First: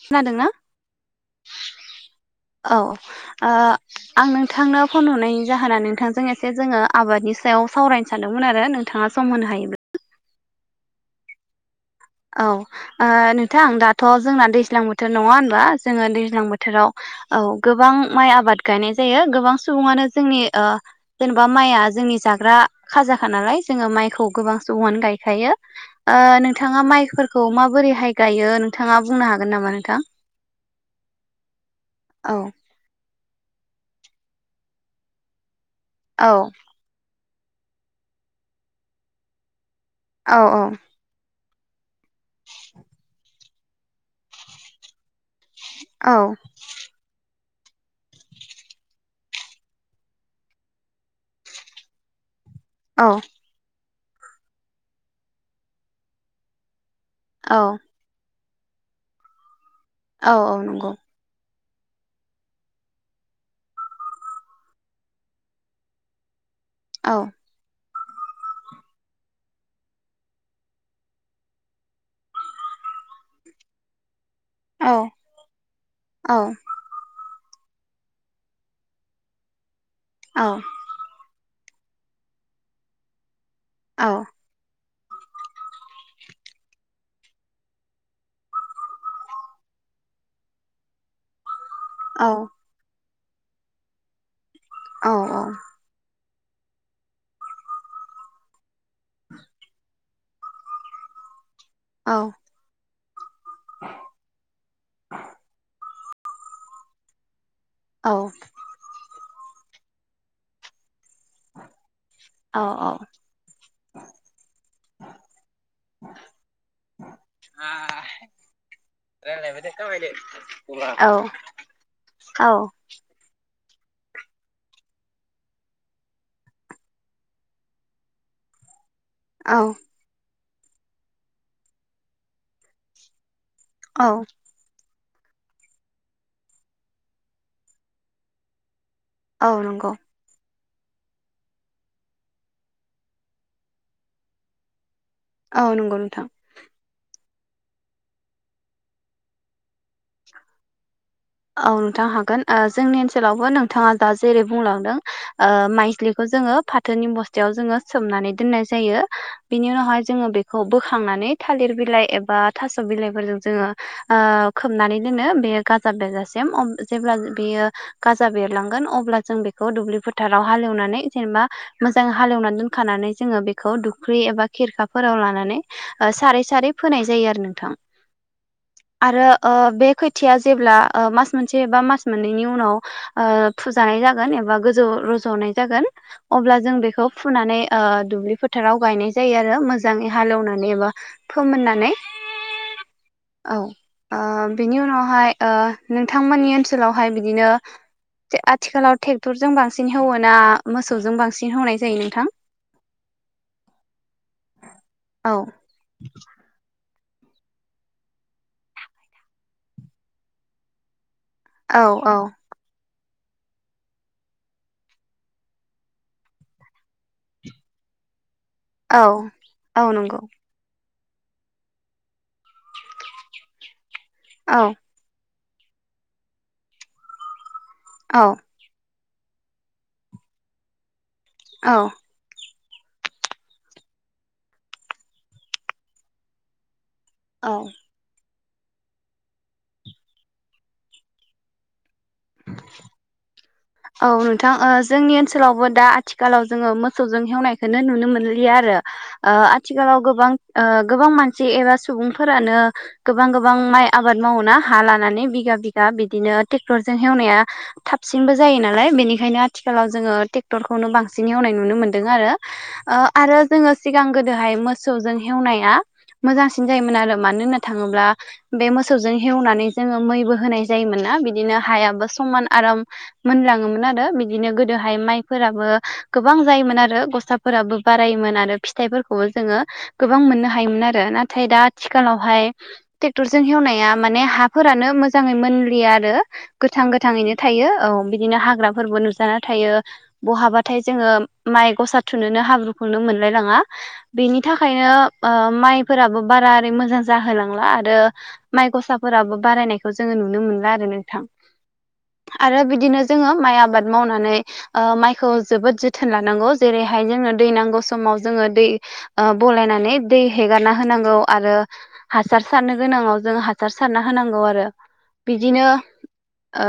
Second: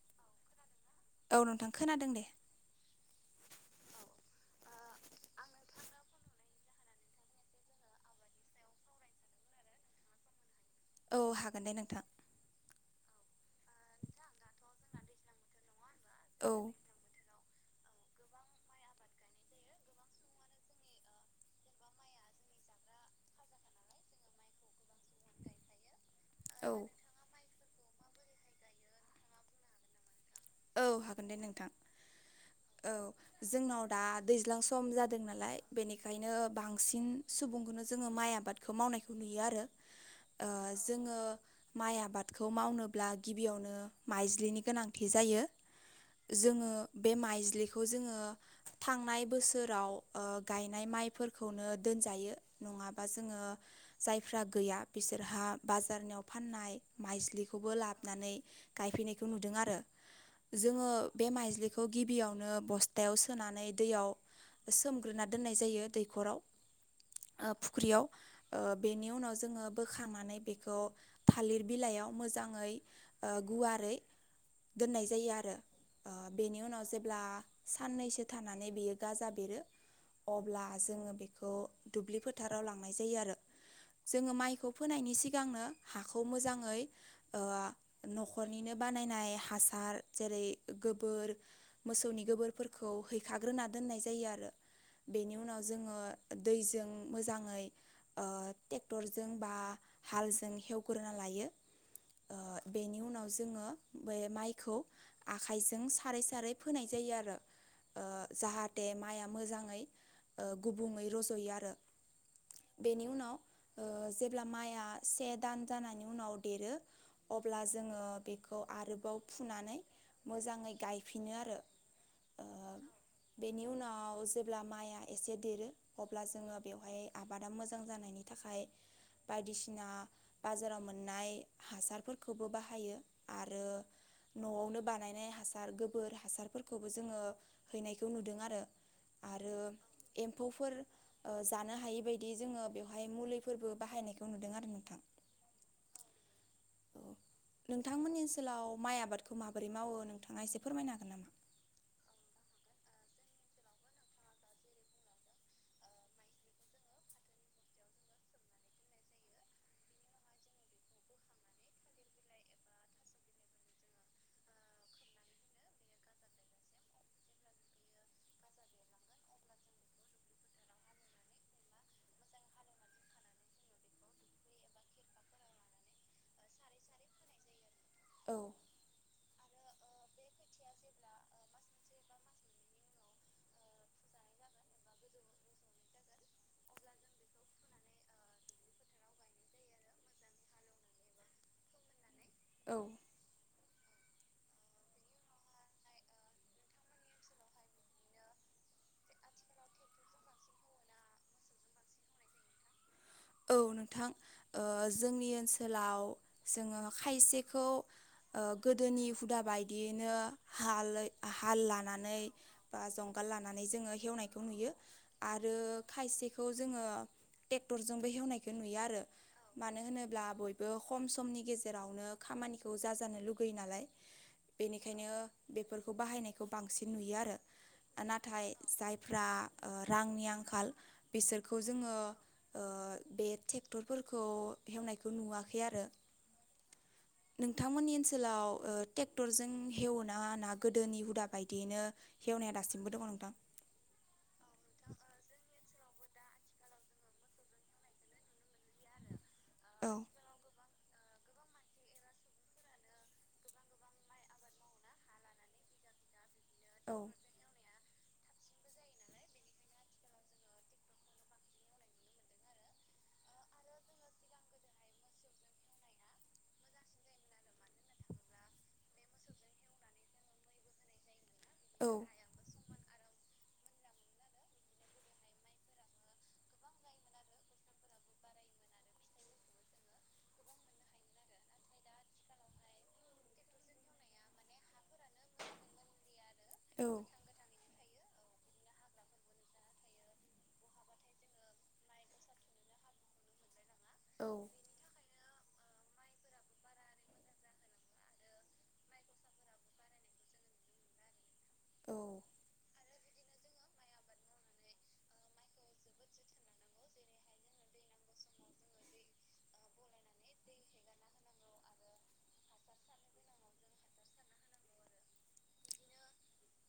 खोनादोंना औ नोंथां खोनादों दे औ ओ आं नोंथांनो फन हरनायनि जाहोना नोंथांजों एसे जोङो आबादनि सायाव सावरायनो सानदोंमोन आरो नोंथांङा सम होनो हायो [unintelligible] औ हागोन दे नोंथां औ ओ नोंथां दाथ' जोंना दैज्लां बोथोर नङा होनबा जोङो दैज्लां औ बोथोराव औ गोबां माइ आबाद गायनाय जायो गोबां सुबुङानो जोंनि ओ जेनेबा माइआ जोंनि जाग्रा खाजाखानालाय जोङो माइखौ गोबां सुबुंआनो गायखायो ओ औ नोंथाङा माइफोरखौ माबोरैहाय गायो नोंथाङा बुंनो हागोन नामा नोंथां औ हागोन दे नोंथां औ औ जोंनाव दा दैज्लां सम जादों नालाय औ बेनिखायनो बांसिन सुबुंखौनो जोङो माइ आबादखौ मावनायखौ नुयो आरो औ ओ जोङो माइ आ बादखौ मावनोब्ला गिबियावनो माइज्लिनि गोनांथि जायो औ जोङो बे माइज्लि खौ जोङो थांनाय बोसोराव ओ गायनाय माइफोरखौनो दोनजायो नङाबा औ जोङो जायफ्रा गैया बिसोरहा बाजारनियाव फाननाय औ माइज्लिखौबो लाबोनानै गायफैनायखौ नुदों आरो औ नंगौ जोङो बे माइज्लि खौ गिबियावनो बस्थायाव सोनानै दैयाव सोमग्रोना दोननाय जायो दैखराव औ ओ‌ फुख्रियाव ओ बेनि उनाव जोङो बोखांनानै बेखौ थालिर बिलाइयाव मोजाङै गुवारै औ दोननाय जायो आरो औ बेनि उनाव जेब्ला साननैसो थानानै बेयो गाजा बेरो औ अब्ला जोङो बेखौ दुब्लि फोथाराव लांनाय जायो आरो औ जोङो माइखौ फोनायनि सिगांनो हाखौ मोजाङै ओ न'खरनिनो बानायनाय हासार जेरै गोबोर मोसौनि औ गोबोरफोरखौ हैखाग्रोना दोननाय जायो आरो औ बेनि औ औ उनाव जोङो दैजों मोजाङै ओ ट्रेक्टरजों बा हालजों हेवग्रोना लायो ओ बेनि उनाव जोङो बे माइखौ आखाइजों सारै सारै फोनाय जायो आरो ओ जाहाथे माइया मोजाङै ओ गुबुङै रज'यो आरो बेनि उनाव ओ जेब्ला माइआ से दान जनि उनाव देरो अब्ला जोङो बेखौ आरोबाव फुनानै मोजाङै गायफिनो आरो ओ औ बे [unintelligible] जेब्ला माइया एसे देरो अब्ला जोङो बेवहाय आबादा मोजां जानायनि थाखाय औ बायदिसिना बाजाराव मोननाय हासारफोरखौबो बाहायो। आरो औ न'आवनो बानायनाय हासार गोबोर हासारफोरखौबो जोङो हैनायखौ नुदों आरो। औ आरो नंगौ एम्फौफोर ओ जानो हायि बायदि जोङो बेवहाय मुलिफोरबो बाहायनायखौ नुदों आरो नोंथां औ नंगौ नोंथां। नोंथांमोननि ओनसोलाव माइ आबादखौ माबोरै मावो नोंथाङा एसे फोरमायनो हागोन नामा? औ नोंथां हागोन जोंनि ओनसोलावबो नोंथाङा दा जेरै बुंलांदों ओ माइज्लिखौ जोङो फाथोनि बस्थायाव जोङो सोमनानै दोननाय जायो बेनि उनावहाय जोङो बेखौ बोखांनानै थालिर बिलाइ एबा थास' बिलाइफोरजों ओ खोबनानै दोनो बे गा जा बेरजासिम अ- जेब्ला बेयो गाजा बेरलांगोन अब्ला जों बेखौ दुब्लि फोथाराव हालेवना नै जेनबा मोजां हालेवनानै दोनखानानै जोङो बेखौ दुख्रि एबा खेरखाफोराव लानानै ओ सारै सारै फोनाय जायो आरो नोंथां। [unintelligible] आरो ओ बे खोथिया जेब्ला ओ मास मोनसे एबा मास मोननैनि उनाव ओ फुजानाय जागोन एबा गोजौ रज'नाय जागोन अब्ला जों बेखौ फुनानै ओ दुब्लि फोथाराव गायनाय जायो आरो मोजाङै हालेवनानै एबा फोमोननानै औ औ ओ बिनि उनावहाय ओ नोंथांमोननि ओनसोलावहाय बिदिनो आथिखालाव टेक्टरजों बांसिन हेवो ना मोसौजों बांसिन हेवनाय जायो नोंथां? औ नोंथां ओ जोंनि औ ओनसोलाव जोङो खायसेखौ ओ गोदोनि हुदा बायदियैनो हालयै हाल औ औ लानानै बा जों हाल लानानै जोङो एवनायखौ‌ नुयो आरो खायसेखौ जोङो टेक्टर जोंबो एवनायखौ नुयो आरो मानो औ औ नंगौ होनोब्ला बयबो खम समनि गेजेरावनो खामानिखौ जाजानो लुगैयो नालाय औ बेनिखायनो बेफोरखौ बाहायनायखौ बांसिन नुयो आरो। औ नाथाय जाय फ्रा ओ रांनि आंखाल बिसोरखौ औ जोङो ओ‌ बे टेक्टरफोरखौ हेवनायखौ नुवाखै आरो औ नोंथांमोननि ओनसोलाव ओ टेक्टरजों हेवना गोदोनि हुदा बायदियैनो हेवनाया दासिमबो दङ नोंथां? औ नोंथां ओ जोंनि ओनसोलावबो दा आथिखालाव जोङो मोसौजों हेवनायखौ नुनो मोनलिया आरो। ओ औ आथिखालाव गोबां ओ गोबां मानसि एबा सुबुंफोरानो गोबां गोबां माइ आबाद मावो ना हा लानानै बिगा बिगा बिदिनो टेक्टरजों औ हेवनाया थाबसिनबो जायो नालाय बेनिखायनो आथिखालाव जोङो टेक्टरखौनो बांसिन एवनाय नुनो मोनदों आरो। ओ‌ आरो जोङो सिगां गोदोहाय मोसौजों हेवनाया मोजांसिन जायोमोन आरो मानो होनना थाङोब्ला बे मोसौजों हेवनानै जोङो मैबो होनाय जायोमोन ना। बिदिनो औ हायाबो समान आराम मोनलाङोमोन आरो बिदिनो गोदोहाय माइफोराबो गोबां जायोमोन आरो गसाफोराबो बारायो मोन आरो फिथाइफोरखौबो जोङो गोबां मोननो हायोमोन आरो नाथाय दा आथिखालावहाय टेक्टरजों हेवनाया माने हाफोरानो मोजाङै मोनलिया आरो औ गोथां गोथाङैनो थायो औ। बिदिनो हाग्राफोरबो नुजाना थायो बहाबाथाय जोङो माइ गसा थुनोनो हाब्रुखौनो मो नलाय लाङा बेनि थाखायनो ओ माइफोराबो बारा ओरै मोजां जाहोलांला आरो माइ गसाफोराबो बारायनायखौ जोङो नुनो मोनला नोंथां। आरो बिदिनो जोङो माइ आबाद मावनानै माइखौ जोबोद जोथोन लानांगौ जेरैहाय जोङ दै नांगौ समाव ओ जोङो दै बलायनानै दै हेगारना होनांगौ आरो हासार सारनो गोनाङाव। औ जों हासार होनांगौ आरो बिदिनो ओ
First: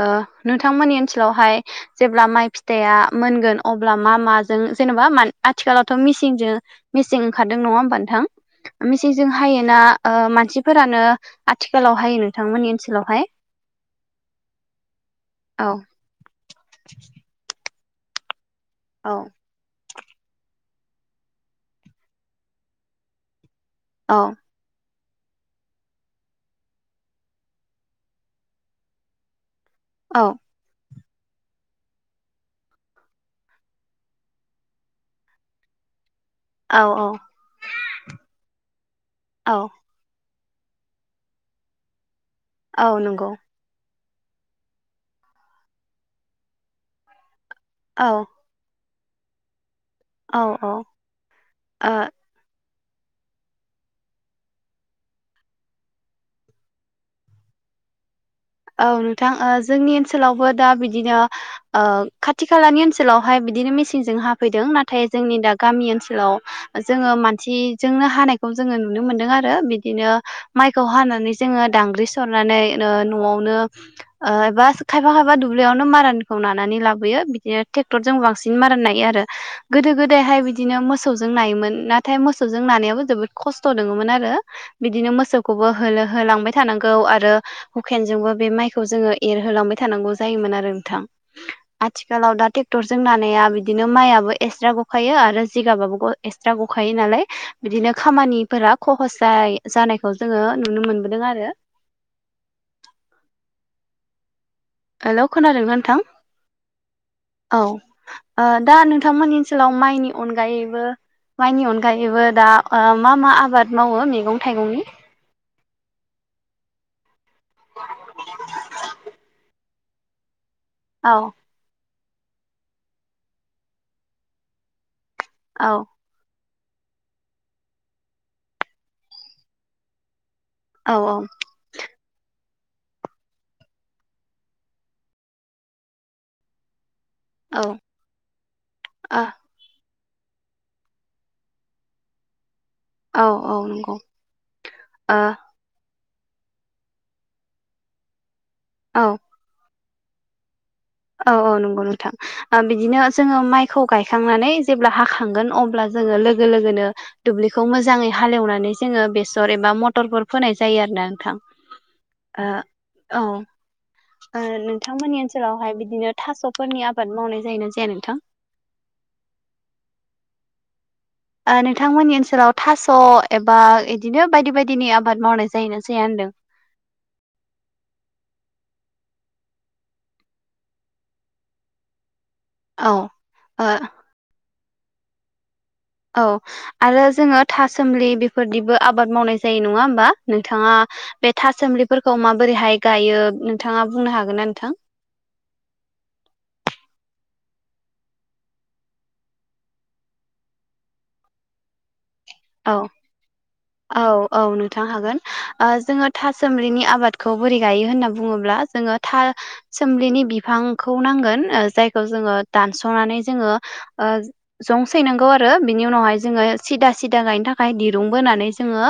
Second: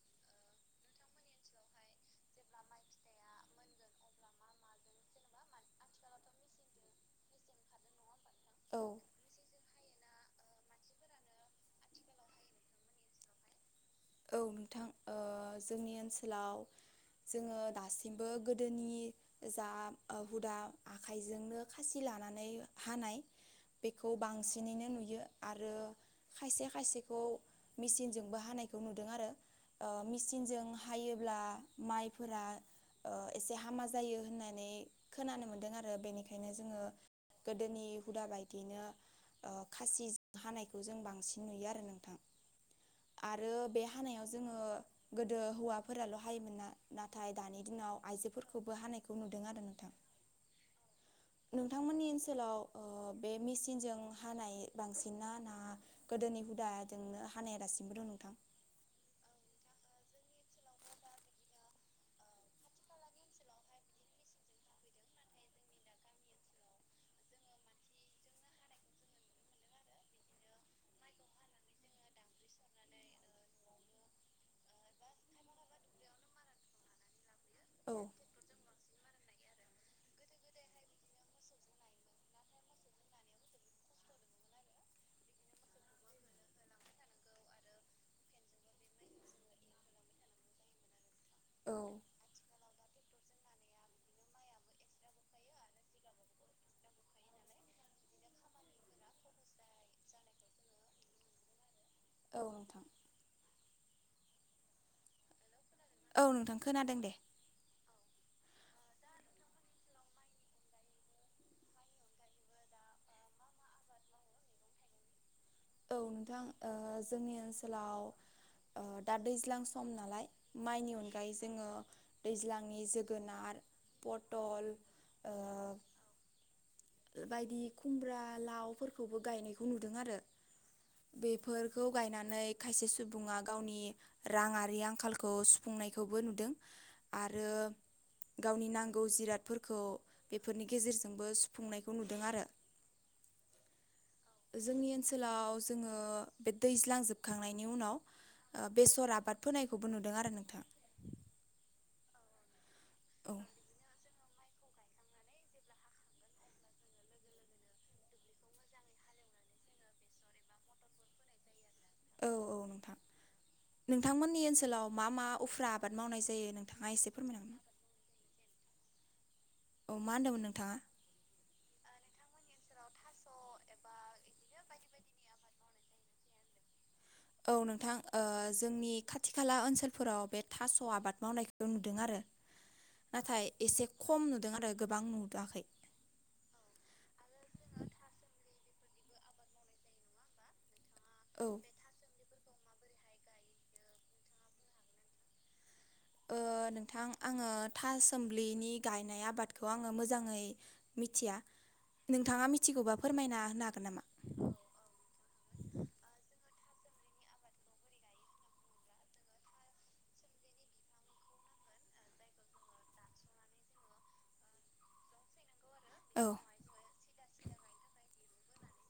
नोंथांमोननि। थिलावहाय। जेब्ला माइ फिथाइया मोनगोन अब्ला मा माजों जेनेबा आथिखालावथ' मिसिनजों मेसिं ओंखारदों नङा होमबा नोंथां औ मेसिंजों हायोना मानसिफोरानो? आथिखालाव हायो नोंथांमोननि ओनसोलावहाय औ नोंथां ओ औ जोंनि ओनसोलाव जोङो दासिमबो। गोदोनि औ जा ओ हुदा आखाइजोंनो खासि लानानै हानाय बेखौ औ बांसिनैनो नुयो आरो खायसे खायसेखौ मिसिनजोंबो हानाय। नुदों आरो औ मिचिनजों हायोब्ला माइफोरा। एसे हामा जायो होननानै खोनानो मोनदों आरो बेनिखायनो खायनो जोङो औ औ गोदोनि हुदा बायदियैनो ओ औ खासिजोंनो हानायखौ जों बांसिन नुयो आरो नोंथां। औ नंगौ। आरो बे हानायाव जोङो गोदो हौवाफोराल हायोमोन ना नाथाय दानि दिनाव औ आइजोफोरखौबो हानायखौ नुदों आरो नोंथां। औ औ ओ नोंथांमोननि ओनसोलाव ओ बे मेसिनजों हानाय बांसिन ना ना गोदोनि हुदाजोंनो हानाया दासिमबो दं नो औ नोंथां ओ जोंनि ओनसोलावबो दा बिदिनो खाथि खालानि ओनसोलावहाय बिदिनो मेसिनजों हाफैदों नाथाय जोंनि दा गामि ओनसोलाव जोङो मानसिजोंनो हानायखौ जोंनो नुनो मोनदों आरो बिदिनो माइखौ हानानै जोङो दांग्रि सरनानै ओ नआवनो ओ एबा खायफा खायफा दुब्लियावनो मारानखौ नानानै लाबोयो। बेयो औ ट्रेक्टर जों बांसिन मारान नायो। आरो गोदो गोदायहाय बिदिनो मोसौजों नायोमोन नाथाय मोसौजों नानायाबो जोबोद खस्थ दोङो मोन आरो बिदिनो मोसौखौबो होलो‌ होलांबाय थानांगौ आरो हुकेनजोंबो बे माइखौ जोङो एरहोलांबाय थानांगौ जायोमोन आरो नोंथां औ आथिखालाव दा टेक डक्टरजों नानाया बिदिनो माइयाबो एक्सट्रा गखायो आरो जिगाबाबो ग एक्सट्रा गखायो नालाय। बिदिनो खामानिफोरा खहस जाय जानायखौ जोङो नुनो मोनबोदों आरो औ नोंथां हेलौ खोनादों नों औ नोंथां खोनादों दे। ओ दा नोंथांमोननि ओनसोलाव माइनि अनगायैबो माइनि अनगायैबो दा ओ मा मा आबाद मावो मैगं थाइगंनि। औ नोंथां ओ जोंनि ओनसोलाव दा दैज्लां सम नालाय। माइनि औ अनगायै जोङो दैज्लांनि जोगोनार पटल ओ औ बायदि खुमब्रा लावफोरखौबो गायनायखौ नुदों आरो औ बेफोरखौ गायनानै खायसे सुबुङा गावनि रांआरि आंखालखौ सुफुंनायखौबो नुदों। आरो औ गावनि नांगौ ओ जिरादफोरखौ बेफोरनि गेजेरजोंबो सुफुंनायखौ नुदों आरो औ औ नंगौ। जोंनि ओ ओनसोलाव जोङो बे दैज्लांजोबखांनायनि उनाव ओ औ बेसर आबाद फोनायखौबो नुदों आरो नोंथां। औ औ नंगौ नोंथां ओ बिदिनो औ जोङो माइखौ गायखांनानै जेब्ला हाखांगोन अब्ला जोङो लोगो लोगोनो दुब्लिखौ मोजाङै हालेवनानै जोङो बेसर एबा मटरफोर फोनाय जायो आरो ना नोंथां औ औ नोंथां औ नोंथांमोननि ओनसोलाव मा नोंथांमोननि मा उफ्रा ओनसोलावहाय बिदि आबाद बिदिनो मावनाय जायो थासफोरनि नोंथाङा एसे आबाद फोरमायनो मावनाय हागोन जायोना जाया नोंथां।? औ मा होनदोंमोन नोंथाङा? ओ नोंथांमोननि ओनसोलाव थास एबा इदिनो बायदि बायदिनि आबाद मावनाय जायोना जाया होनदों [inaudible] औ नोंथां ओ जोंनि खाथि खाला ओनसोलफोराव बे थास आबाद मावनायखौबो नुदों आरो औ नाथाय ओ एसे खम नुदों आरो गोबां नुदोआखै औ आरो जोङो थासोमलि बेफोरदिबो आबाद मावनाय जायो नङा होमबा नोंथाङा बे औ थासोमलिफोरखौ माब बोरैहाय गायो नोंथाङा बुंनो हागोन ना नोंथां ओ नोंथां आङो थासोम्लिनि गायनाय आबादखौ आङो मोजाङै मिथिया नोंथाङा औ मिथिगौबा फोरमायना होनो हागोन औ नामा औ नोंथां हागोन ओ जोङो था सोमलिनि आबादखौ बोरै गायो होनना बुङोब्ला जोङो था सोमलिनि बिफांखौ नांगोन गोन ओ जायखो जोङो दानसनानै जोङो ओ जं सैनांगौ आरो बिनि उनावहाय औ जोङो सिदा सिदा गायनो थाखाय दिरुं बोनानै जोङो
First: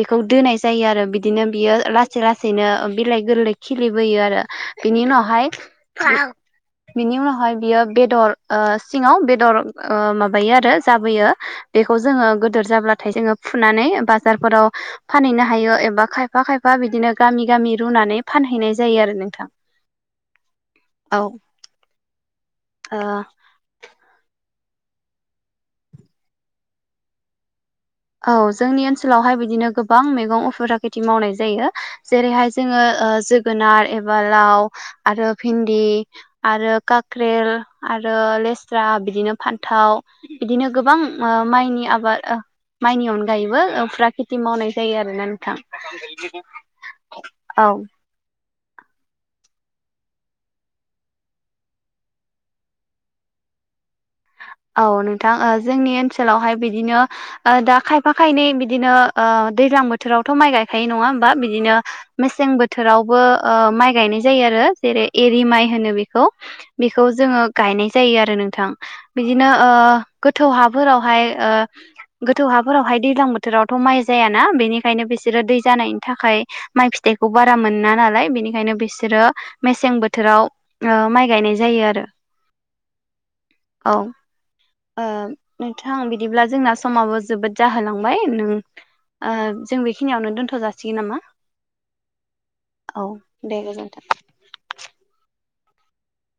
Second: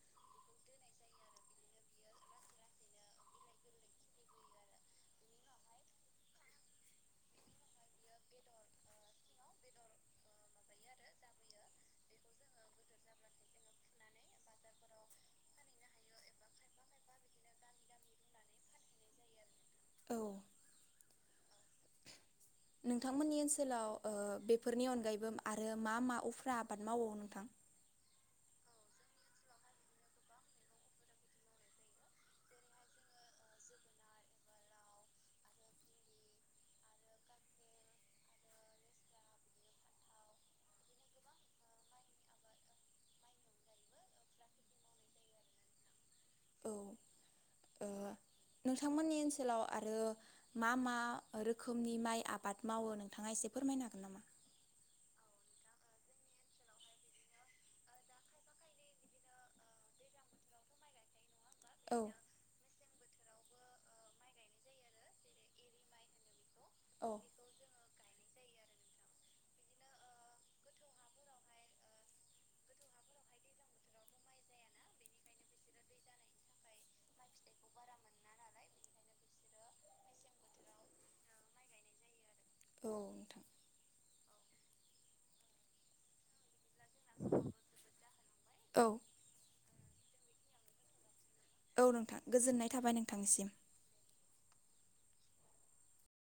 बेखौ दोननाय जायो आरो बिदिनो बियो लासै लासैनो ओ बिलाइ गोरलै खिलिबोयो आरो बिनि उनावहाय बिनि उनावहाय बियो बेदर ओ सिङाव बेदर ओ माबायो आरो जाबोयो बेखौ जोङो गोद दोर जाब्लाथाय जोङो फुनानै बाजार फोराव फानैनो हायो एबा खायफा खायफा बिदिनो गामि गामि गामि रुनानै फानहैनाय जायो आरो नोंथां औ औ ओ नोंथांमोननि ओनसोलाव ओ बे फोरनि अनगायैबो आरो मा मा उफ्रा आबाद मावो नोंथां औ जोंनि ओनसोलावहाय बिदिनो गोबां मैगं उफेदा खिथि मावनाय जायो जेरैहाय जोङो ओ जोगोनार एबा लाव आरो भिन्दि आरो काक्रेल आ रो लेस्रा बिदिनो फान्थाव बिदिनो गोबां ओ माइनि आबाद ओ माइनि अनगायैबो उफ्रा खिति मावनाय जायो आरोना नोंथां औ औ ओ नोंथांमोननि ओनसोलाव आरो मा मा रोखोमनि माइ आबाद मावो नोंथाङा फोर [inaudible] औ नोंथां ओ जोंनि ओनसोलावहाय बिदिनो ओ दा खायफा खायनै बिदिनो ओ दैज्लां बोथोरावथ' माइ गायखायो नङा होमबा बिदिनो औ मेसें बो थोरावबो ओ माइ गायनाय जायो आरो जेरै एरि माइ होनो बेखौ बेखौ औ जोङो गायनाय जायो आरो नोंथां बिदिनो ओ गोथौ हाफोरावहाय ओ गोथौ हाफोरावहाय दैज्लां बोथोरावथ' माइ जायाना बेनिखायनो बिसोरो दै जानायनि थाखाय माइ फिथाइ इखौ बारा मोना नालाय बेनिखायनो बिसोरो मेसें बोथोराव ओ माइ गायनाय जायो आरो औ नोंथां औ ओ नोंथां बिदिब्ला जोंना समाबो जोबोद जाहोलां बाय नों औ ओ जों बेखिनियावनो दोनथ' जासिगोन नामा! औ नोंथां गोजोननाय थाबाय औ नोंथांनिसिम। दे गोजोन्थों।